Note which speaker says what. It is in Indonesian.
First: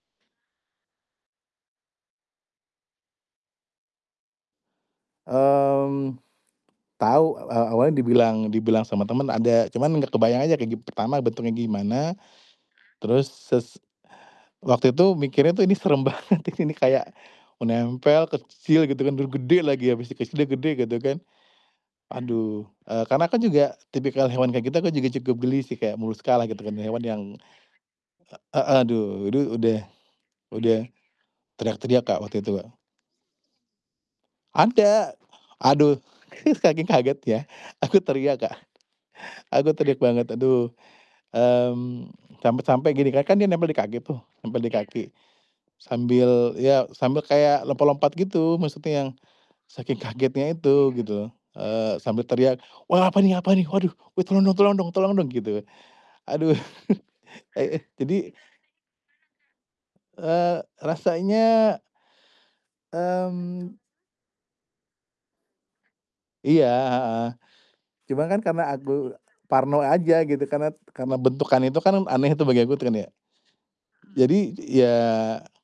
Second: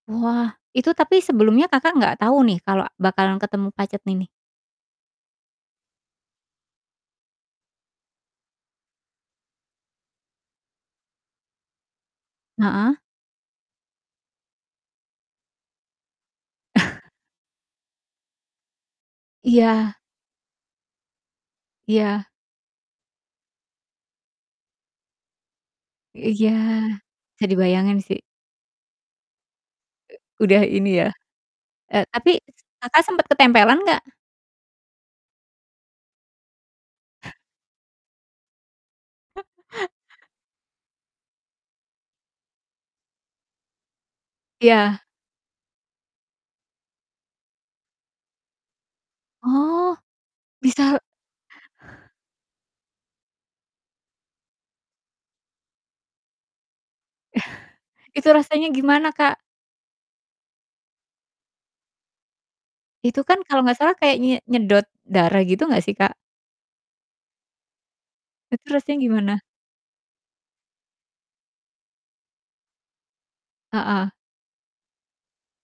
Speaker 1: Wah. Itu tapi sebelumnya Kakak nggak tau nih kalau bakalan ketemu pacet ini?
Speaker 2: Mmm, tau. E awalnya dibilang dibilang sama temen ada, cuman gak kebayang aja kayak gim pertama bentuknya gimana,
Speaker 1: Heeh.
Speaker 2: terus ses waktu itu mikirnya tuh ini serem banget, ti ini kayak menempel, kecil, gitu kan, udah gede lagi
Speaker 1: Iya.
Speaker 2: habis dikasih dia gede gak tuh kan.
Speaker 1: Iya.
Speaker 2: Aduh. Eee karena kan juga, tipikal hewan kayak gitu aku juga cukup geli sih, Kak, moluska
Speaker 1: Iya,
Speaker 2: gitu kan. Hewan yang
Speaker 1: bisa dibayangin sih.
Speaker 2: a aduh, udu udah
Speaker 1: E udah
Speaker 2: udah
Speaker 1: ini ya. E
Speaker 2: teriak-teriak Kak,
Speaker 1: tapi
Speaker 2: waktu itu Kak.
Speaker 1: Kakak sempet ketempelan gak?
Speaker 2: Ada! Aduh, saking kaget ya, aku teriak Kak. Aku teriak banget, aduh. Mmm, sampai-sampai gini kan, kan dia nempel di kaki tuh, nempel di
Speaker 1: Iya.
Speaker 2: kaki. Sambil, ya sambil kayak lompat-lompat gitu, maksudnya yang saking
Speaker 1: Oh,
Speaker 2: kagetnya itu
Speaker 1: misal
Speaker 2: gitu. Eee sambil teriak, "Wah apa nih apa nih, waduh. Eh, tolong dong tolong dong tolong dong!" gitu. Aduh, e eh,
Speaker 1: Itu
Speaker 2: jadi
Speaker 1: rasanya gimana Kak?
Speaker 2: Eee, rasanya
Speaker 1: Itu kan, kalo
Speaker 2: mmm
Speaker 1: gak salah kayak nye nyedot darah gitu gak sih Kak?
Speaker 2: Iya, heeh, cuma kan karena
Speaker 1: Itu rasanya
Speaker 2: aku
Speaker 1: gimana?
Speaker 2: parno aja gitu, karena t karena bentukan itu kan, aneh itu bagi aku kan ya,
Speaker 1: Heeh.
Speaker 2: jadi ya